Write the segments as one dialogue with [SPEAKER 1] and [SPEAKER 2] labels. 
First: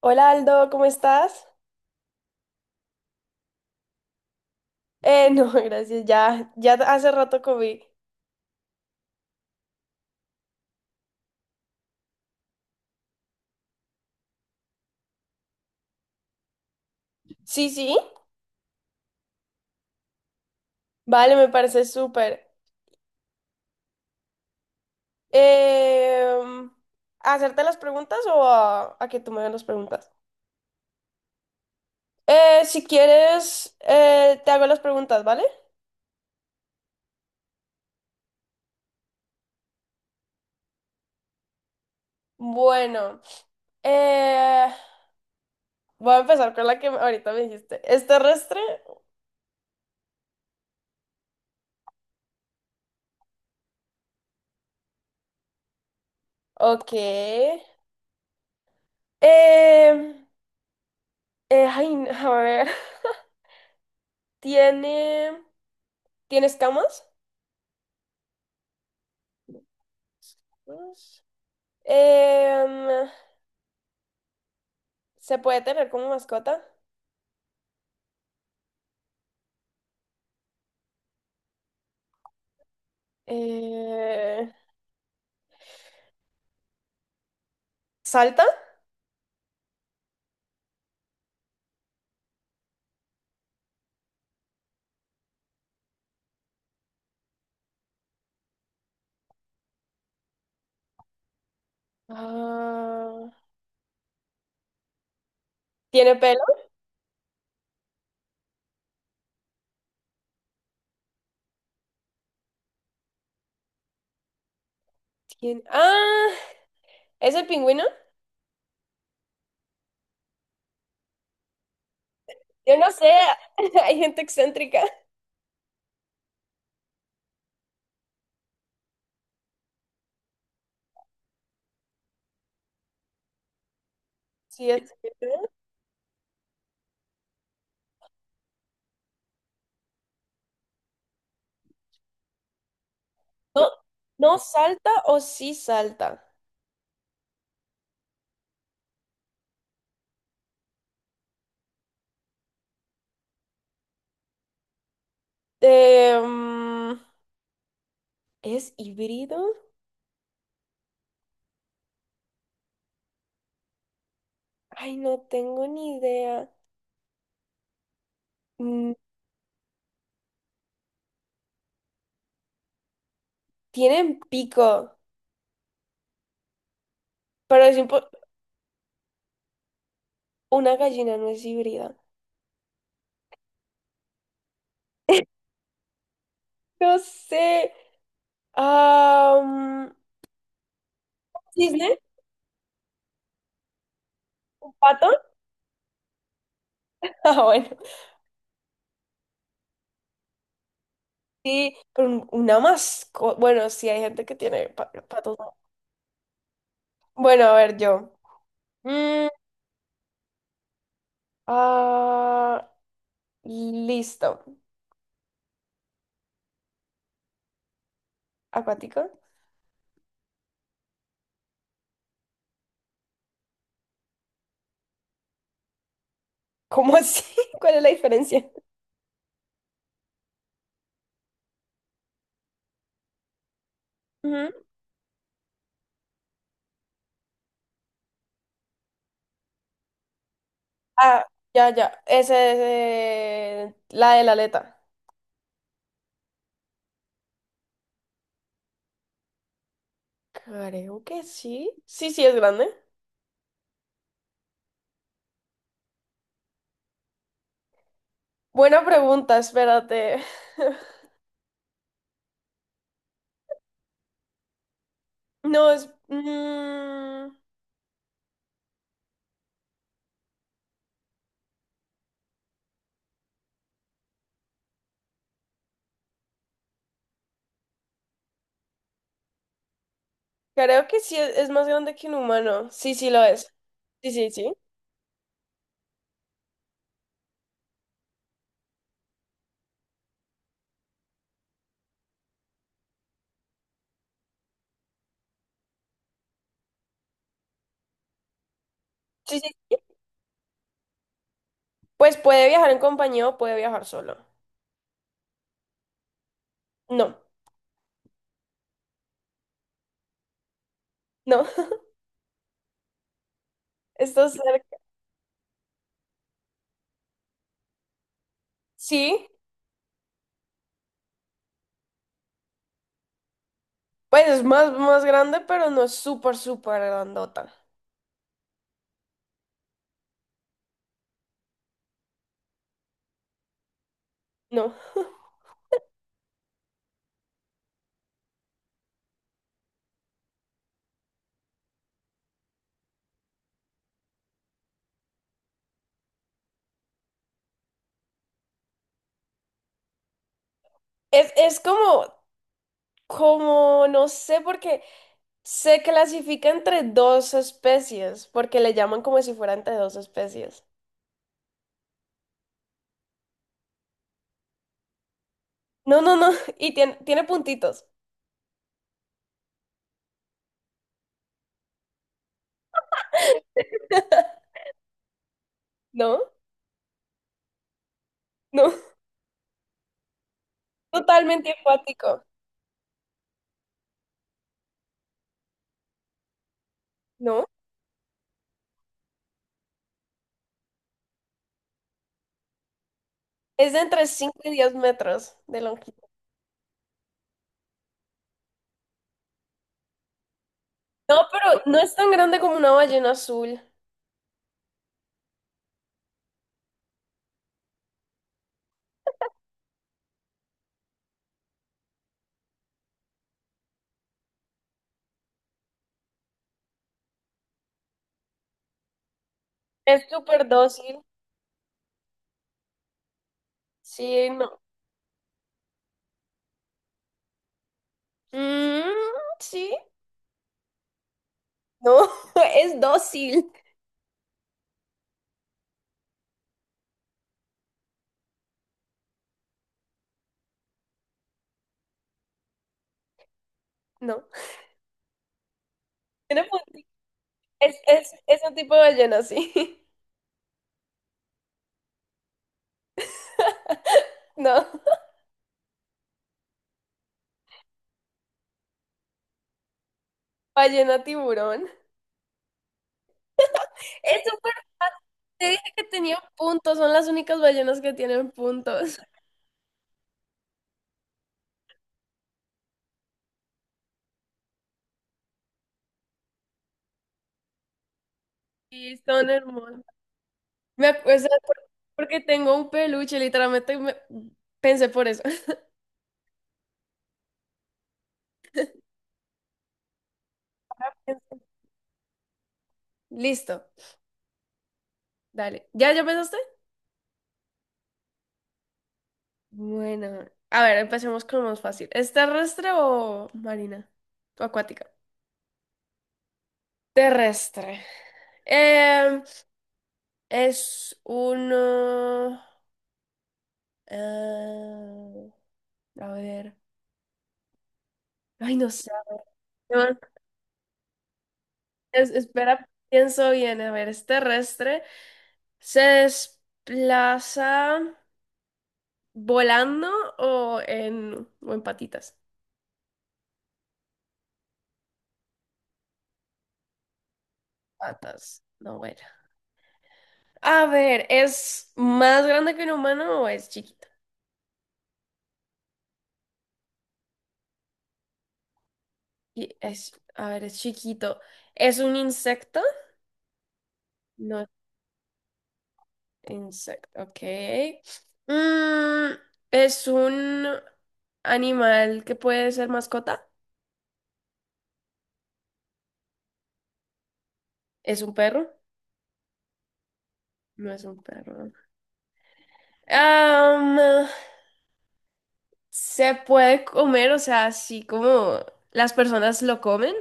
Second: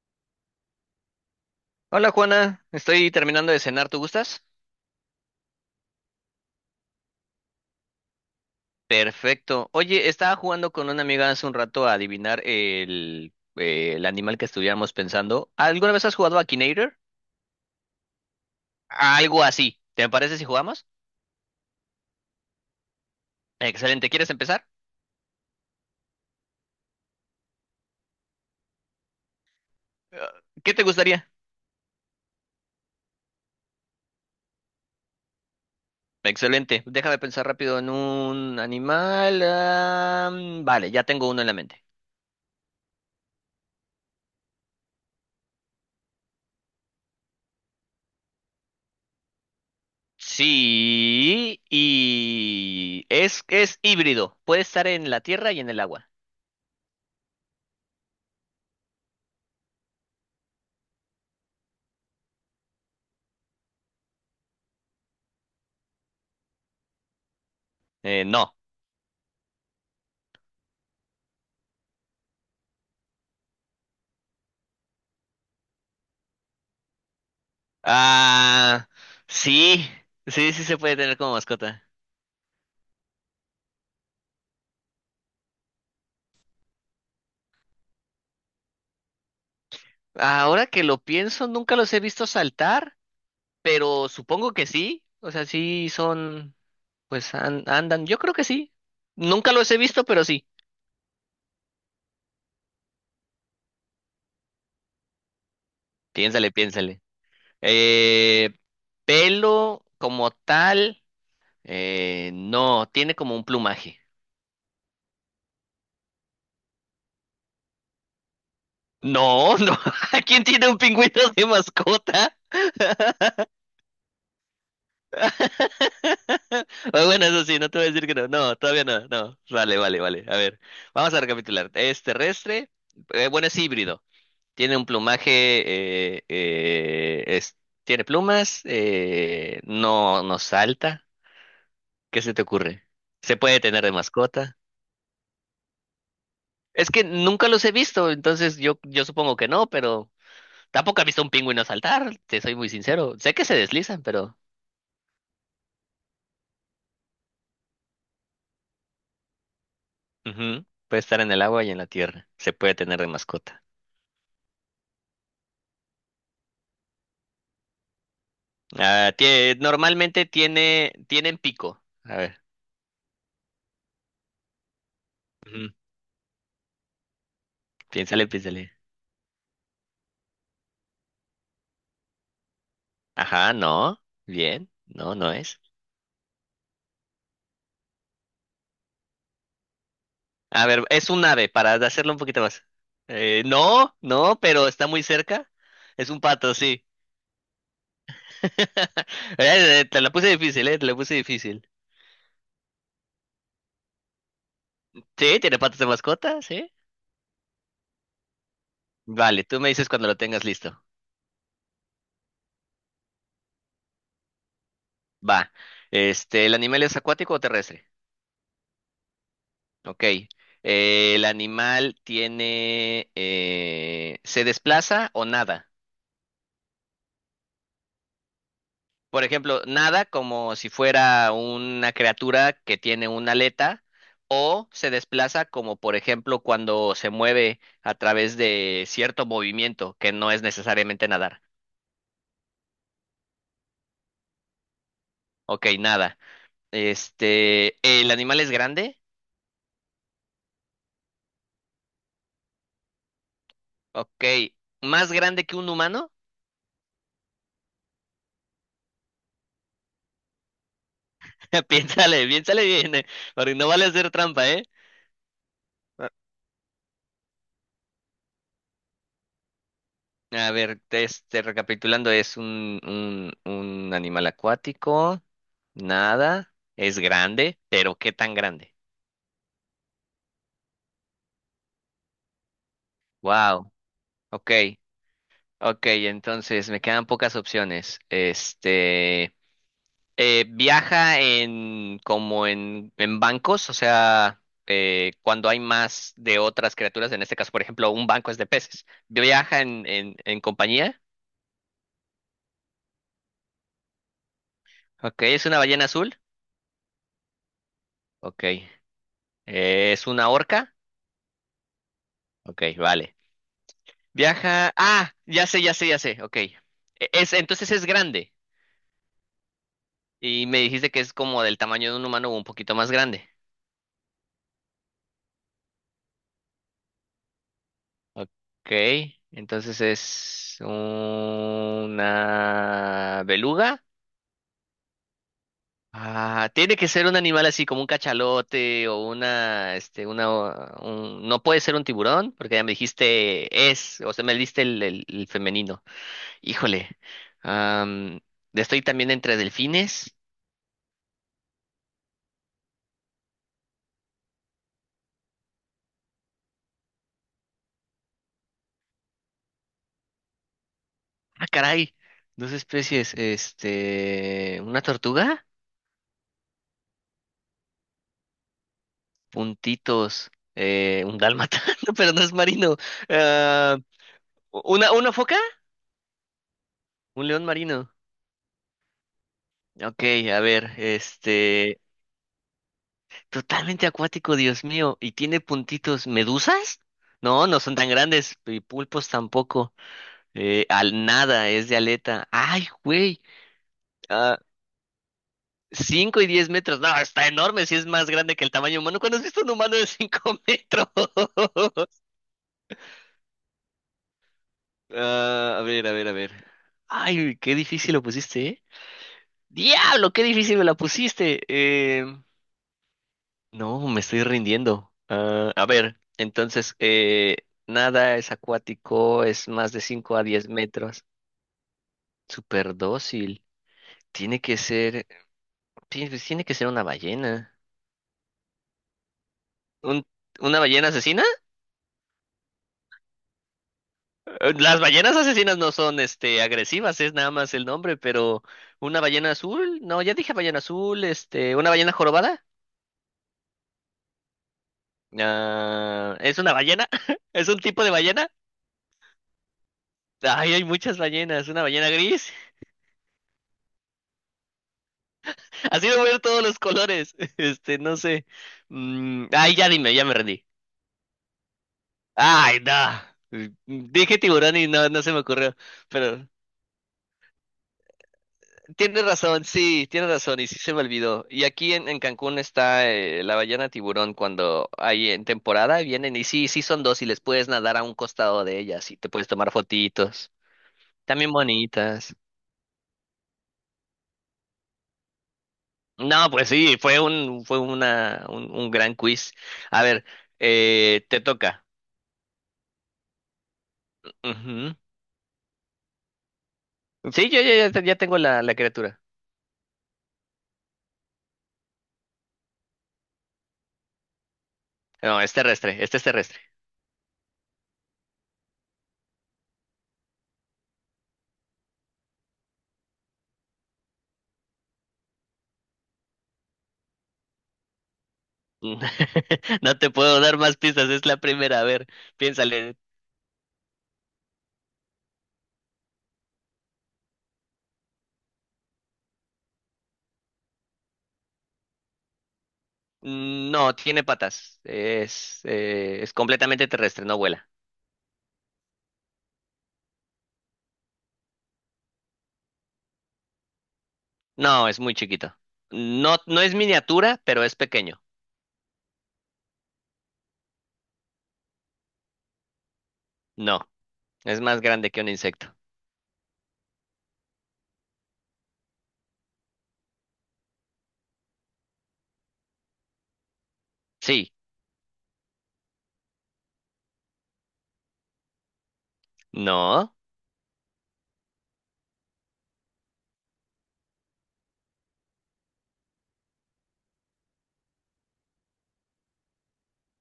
[SPEAKER 1] Hola Aldo, ¿cómo estás?
[SPEAKER 2] Hola Juana, estoy terminando de cenar, ¿tú gustas?
[SPEAKER 1] No, gracias, ya hace rato comí.
[SPEAKER 2] Perfecto. Oye, estaba jugando con una amiga hace un rato a adivinar el animal que estuviéramos pensando. ¿Alguna vez has jugado a Akinator?
[SPEAKER 1] Sí, sí,
[SPEAKER 2] Algo así. ¿Te parece si jugamos?
[SPEAKER 1] vale, me parece súper.
[SPEAKER 2] Excelente, ¿quieres empezar?
[SPEAKER 1] Em, ¿Hacerte las preguntas o a que tú me hagas las preguntas?
[SPEAKER 2] Eh, ¿Qué te gustaría?
[SPEAKER 1] Si quieres, te hago las preguntas, ¿vale?
[SPEAKER 2] Excelente, déjame pensar rápido en un animal. Vale, ya tengo uno en la mente.
[SPEAKER 1] Bueno, eh, voy a empezar con la que ahorita me dijiste. ¿Es terrestre?
[SPEAKER 2] Sí, y es híbrido, puede estar en la tierra y en el agua.
[SPEAKER 1] Ok. Em, ay, no, a ver, ¿tiene, ¿tiene escamas?
[SPEAKER 2] No.
[SPEAKER 1] Em, ¿Se puede tener como mascota?
[SPEAKER 2] Ah, sí, sí, sí se puede tener como mascota.
[SPEAKER 1] Eh, ¿Salta?
[SPEAKER 2] Ahora que lo pienso, nunca los he visto saltar, pero supongo que sí. O sea, sí son, pues andan, yo creo que sí. Nunca los he visto, pero sí.
[SPEAKER 1] Ah, ¿tiene pelo?
[SPEAKER 2] Piénsale, piénsale. Eh, Pelo como tal, no, tiene como un plumaje.
[SPEAKER 1] Ah, ¿es el pingüino?
[SPEAKER 2] No, no. ¿Quién tiene un pingüino de mascota?
[SPEAKER 1] Yo no sé, hay gente excéntrica.
[SPEAKER 2] Ah, bueno, eso sí, no te voy a decir que no. No, todavía no, no. Vale, vale, vale. A ver, vamos a recapitular. Es terrestre, bueno, es híbrido.
[SPEAKER 1] Sí,
[SPEAKER 2] Tiene un
[SPEAKER 1] es
[SPEAKER 2] plumaje,
[SPEAKER 1] cierto.
[SPEAKER 2] eh, eh, es- tiene plumas, no, no salta. ¿Qué se te ocurre? ¿Se puede
[SPEAKER 1] No,
[SPEAKER 2] tener de
[SPEAKER 1] ¿no
[SPEAKER 2] mascota?
[SPEAKER 1] salta o sí salta?
[SPEAKER 2] Es que nunca los he visto, entonces yo supongo que no, pero tampoco he visto un pingüino saltar, te soy muy sincero. Sé que se deslizan, pero
[SPEAKER 1] Em, ¿Es híbrido?
[SPEAKER 2] ujú, puede estar en el agua y en la tierra. Se puede tener de mascota.
[SPEAKER 1] Ay, no tengo ni idea. Mm.
[SPEAKER 2] Ah, normalmente tienen pico. A ver,
[SPEAKER 1] Tienen pico,
[SPEAKER 2] ujú,
[SPEAKER 1] pero
[SPEAKER 2] piénsale, piénsale.
[SPEAKER 1] una gallina no es híbrida.
[SPEAKER 2] Ajá, no, bien, no, no es.
[SPEAKER 1] No sé. ah
[SPEAKER 2] A ver, es un ave, para
[SPEAKER 1] ¿Cisne?
[SPEAKER 2] hacerlo un poquito más. No, no, pero
[SPEAKER 1] ¿Un
[SPEAKER 2] está muy
[SPEAKER 1] pato?
[SPEAKER 2] cerca. Es un pato, sí.
[SPEAKER 1] Ah, bueno.
[SPEAKER 2] Te la puse difícil, te la puse difícil.
[SPEAKER 1] Sí, pero una mascota. Bueno, sí, hay gente que tiene patos,
[SPEAKER 2] Sí,
[SPEAKER 1] ¿no?
[SPEAKER 2] tiene patas de mascota, sí.
[SPEAKER 1] Bueno, a ver, yo. Mm,
[SPEAKER 2] Vale, tú me dices cuando lo tengas listo.
[SPEAKER 1] ah, listo.
[SPEAKER 2] Va. Este, ¿el animal es acuático o terrestre?
[SPEAKER 1] ¿Acuático?
[SPEAKER 2] Ok. El animal ¿se desplaza o nada?
[SPEAKER 1] ¿Cómo así? ¿Cuál es la diferencia?
[SPEAKER 2] Por ejemplo, nada como si fuera una criatura que tiene una aleta
[SPEAKER 1] Ujú.
[SPEAKER 2] o se desplaza como por ejemplo cuando se mueve a través de cierto movimiento que no es necesariamente
[SPEAKER 1] Ah,
[SPEAKER 2] nadar.
[SPEAKER 1] ya, ya. Ese es la de la aleta.
[SPEAKER 2] Ok, nada. Este, ¿el animal es grande?
[SPEAKER 1] Creo que sí. Sí, sí, es grande.
[SPEAKER 2] Ok, ¿más grande que un humano?
[SPEAKER 1] Buena pregunta, espérate.
[SPEAKER 2] Piénsale, piénsale bien, porque no vale hacer trampa, ¿eh?
[SPEAKER 1] No,
[SPEAKER 2] A ver, este, recapitulando, es un animal acuático, nada, es grande, pero ¿qué tan grande?
[SPEAKER 1] creo que sí es más grande que un humano. Sí, sí lo es.
[SPEAKER 2] Wow,
[SPEAKER 1] Sí, sí, sí.
[SPEAKER 2] ok, ok, entonces me quedan pocas opciones. Este, viaja en bancos, o sea, cuando hay más de otras criaturas, en este caso, por ejemplo, un banco es de peces.
[SPEAKER 1] Sí,
[SPEAKER 2] Viaja
[SPEAKER 1] sí.
[SPEAKER 2] en compañía,
[SPEAKER 1] Pues puede viajar en compañía o puede viajar solo.
[SPEAKER 2] ok, es una ballena azul,
[SPEAKER 1] No,
[SPEAKER 2] ok, es una orca,
[SPEAKER 1] no.
[SPEAKER 2] ok, vale.
[SPEAKER 1] Está
[SPEAKER 2] Viaja.
[SPEAKER 1] cerca.
[SPEAKER 2] Ah, ya sé, ya sé, ya sé. Ok. Es, entonces es grande.
[SPEAKER 1] Sí,
[SPEAKER 2] Y me dijiste que es como del tamaño de un humano o un poquito más grande.
[SPEAKER 1] pues es más grande, pero no es súper, súper grandota.
[SPEAKER 2] Ok. Entonces es una beluga.
[SPEAKER 1] No.
[SPEAKER 2] Ah, tiene que ser un animal así como un cachalote o una, este, una, o- un- no puede ser un tiburón porque ya me dijiste es, o sea, me diste el femenino. Híjole. Am, Estoy también entre delfines.
[SPEAKER 1] Es, es como, como, no sé, porque se clasifica entre dos especies, porque le llaman como si fuera entre dos especies.
[SPEAKER 2] Ah, caray. Dos especies. Este. Una tortuga.
[SPEAKER 1] No, no, no. Y tiene puntitos.
[SPEAKER 2] Puntitos. Un dálmata. No, pero no es marino. Ah, una foca.
[SPEAKER 1] No,
[SPEAKER 2] Un león marino.
[SPEAKER 1] no.
[SPEAKER 2] Ok, a ver.
[SPEAKER 1] Totalmente
[SPEAKER 2] Este.
[SPEAKER 1] acuático.
[SPEAKER 2] Totalmente acuático, Dios mío. ¿Y tiene puntitos medusas?
[SPEAKER 1] No.
[SPEAKER 2] No, no son tan grandes. Y pulpos tampoco. Al nada, es de aleta. Ay, güey.
[SPEAKER 1] Es de entre
[SPEAKER 2] Ah,
[SPEAKER 1] 5 y 10 metros de longitud.
[SPEAKER 2] 5 y 10 metros. No, está enorme si es más grande que el tamaño humano. ¿Cuándo has visto un humano de 5 metros?
[SPEAKER 1] No, pero no es tan grande como una ballena azul.
[SPEAKER 2] Ah, a ver, a ver, a ver. Ay, qué difícil lo pusiste, ¿eh? ¡Diablo, qué difícil me la pusiste! No, me estoy rindiendo. Ah, a ver, entonces, nada es acuático, es más de
[SPEAKER 1] Es
[SPEAKER 2] 5 a
[SPEAKER 1] súper
[SPEAKER 2] 10
[SPEAKER 1] dócil.
[SPEAKER 2] metros. Súper dócil.
[SPEAKER 1] Sí,
[SPEAKER 2] Tiene que
[SPEAKER 1] no.
[SPEAKER 2] ser, ti- Pues tiene que ser una ballena.
[SPEAKER 1] Mm, sí.
[SPEAKER 2] ¿Un- ¿Una ballena asesina?
[SPEAKER 1] No, es dócil.
[SPEAKER 2] Las ballenas asesinas no son, este, agresivas, es nada más el nombre, pero una ballena azul, no, ya dije ballena azul, este, una ballena jorobada.
[SPEAKER 1] No.
[SPEAKER 2] Ah, ¿es
[SPEAKER 1] Tiene
[SPEAKER 2] una
[SPEAKER 1] punti-
[SPEAKER 2] ballena? ¿Es un
[SPEAKER 1] Es,
[SPEAKER 2] tipo de
[SPEAKER 1] es,
[SPEAKER 2] ballena?
[SPEAKER 1] es un tipo de ballena, sí.
[SPEAKER 2] Ay, hay muchas ballenas. ¿Una ballena gris?
[SPEAKER 1] No.
[SPEAKER 2] Así de ver todos los colores. Este, no sé. Ay, ya dime, ya me rendí.
[SPEAKER 1] Ballena tiburón.
[SPEAKER 2] Ay, no. Dije
[SPEAKER 1] Es súper
[SPEAKER 2] tiburón y no, no
[SPEAKER 1] fácil.
[SPEAKER 2] se me
[SPEAKER 1] Te
[SPEAKER 2] ocurrió.
[SPEAKER 1] dije que tenía
[SPEAKER 2] Pero
[SPEAKER 1] puntos. Son las únicas ballenas que tienen puntos.
[SPEAKER 2] tienes razón, sí, tienes razón y sí se me olvidó. Y aquí en Cancún está la ballena tiburón cuando hay en temporada vienen y sí, sí son dos y les puedes nadar a un costado de ellas
[SPEAKER 1] Y
[SPEAKER 2] y te puedes
[SPEAKER 1] son
[SPEAKER 2] tomar
[SPEAKER 1] hermosas.
[SPEAKER 2] fotitos.
[SPEAKER 1] Me acuerdo
[SPEAKER 2] También bonitas.
[SPEAKER 1] porque tengo un peluche. Pensé por eso.
[SPEAKER 2] No, pues sí, fue un gran quiz. A ver, te toca.
[SPEAKER 1] Listo.
[SPEAKER 2] Ujú.
[SPEAKER 1] Dale. ¿Ya, ya pensaste?
[SPEAKER 2] Sí, yo ya tengo la criatura.
[SPEAKER 1] Bueno, a ver, empecemos con lo más fácil. ¿Es terrestre o marina? ¿O acuática?
[SPEAKER 2] No, es terrestre, este es terrestre.
[SPEAKER 1] Terrestre. Em, es uno... eh, a ver. Ay, no sé.
[SPEAKER 2] No
[SPEAKER 1] No,
[SPEAKER 2] te puedo dar más pistas, es la primera. A ver,
[SPEAKER 1] espera,
[SPEAKER 2] piénsale.
[SPEAKER 1] pienso bien. A ver, ¿es terrestre? ¿Se desplaza volando o o en patitas?
[SPEAKER 2] No, tiene patas. Es completamente terrestre, no vuela.
[SPEAKER 1] Patas. No, bueno. A ver, ¿es más grande que un humano o es chiquito?
[SPEAKER 2] No, es muy chiquito. No, no es miniatura, pero es pequeño.
[SPEAKER 1] Y es, a ver, es chiquito. ¿Es un insecto?
[SPEAKER 2] No,
[SPEAKER 1] No
[SPEAKER 2] es
[SPEAKER 1] es
[SPEAKER 2] más grande que un insecto.
[SPEAKER 1] insecto, ok. Mm, ¿es un animal que puede ser mascota?
[SPEAKER 2] Sí,
[SPEAKER 1] ¿Es un perro?
[SPEAKER 2] no.
[SPEAKER 1] No es un perro. Am, ¿Se puede comer? O sea, así como las personas lo comen.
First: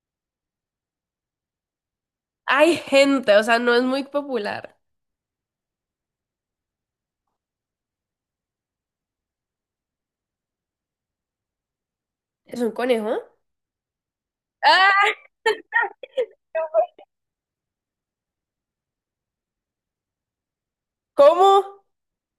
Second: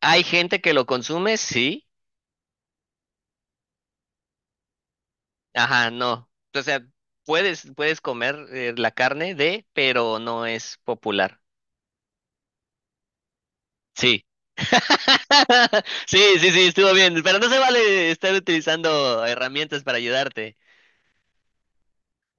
[SPEAKER 2] ¿Hay gente que lo consume? Sí.
[SPEAKER 1] Hay gente, o sea, no es muy popular.
[SPEAKER 2] Ajá, no. O sea, puedes comer la carne de, pero no es popular.
[SPEAKER 1] ¿Es un conejo?
[SPEAKER 2] Sí.
[SPEAKER 1] ¡Ah!
[SPEAKER 2] Sí, sí, sí, estuvo bien. Pero no se vale estar utilizando herramientas para ayudarte.
[SPEAKER 1] ¿Cómo?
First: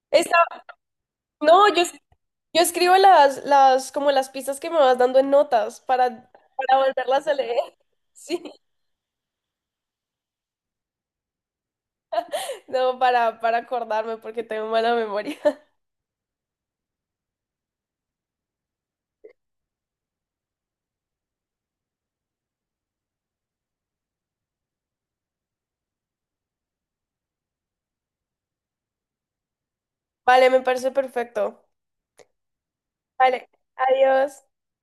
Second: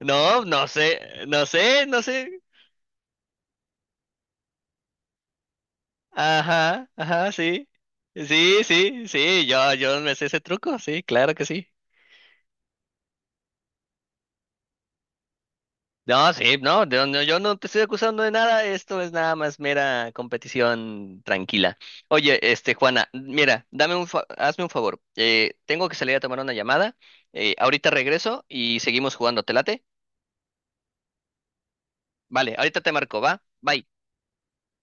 [SPEAKER 2] No, no sé, no
[SPEAKER 1] No,
[SPEAKER 2] sé, no sé.
[SPEAKER 1] yo escribo como las pistas que me vas dando en notas para
[SPEAKER 2] Ajá,
[SPEAKER 1] volverlas
[SPEAKER 2] ajá,
[SPEAKER 1] a leer.
[SPEAKER 2] sí.
[SPEAKER 1] Sí,
[SPEAKER 2] Sí, sí, sí, yo me sé ese truco, sí, claro que sí.
[SPEAKER 1] no, para acordarme porque tengo mala memoria.
[SPEAKER 2] No, sí, no, yo no te estoy acusando de nada, esto es nada más mera competición tranquila. Oye, este, Juana, mira, hazme un favor, tengo que salir a tomar una llamada, ahorita regreso y seguimos jugando, ¿te late?
[SPEAKER 1] Vale, me parece perfecto.
[SPEAKER 2] Vale, ahorita te marco, ¿va?
[SPEAKER 1] Vale,
[SPEAKER 2] Bye.
[SPEAKER 1] adiós.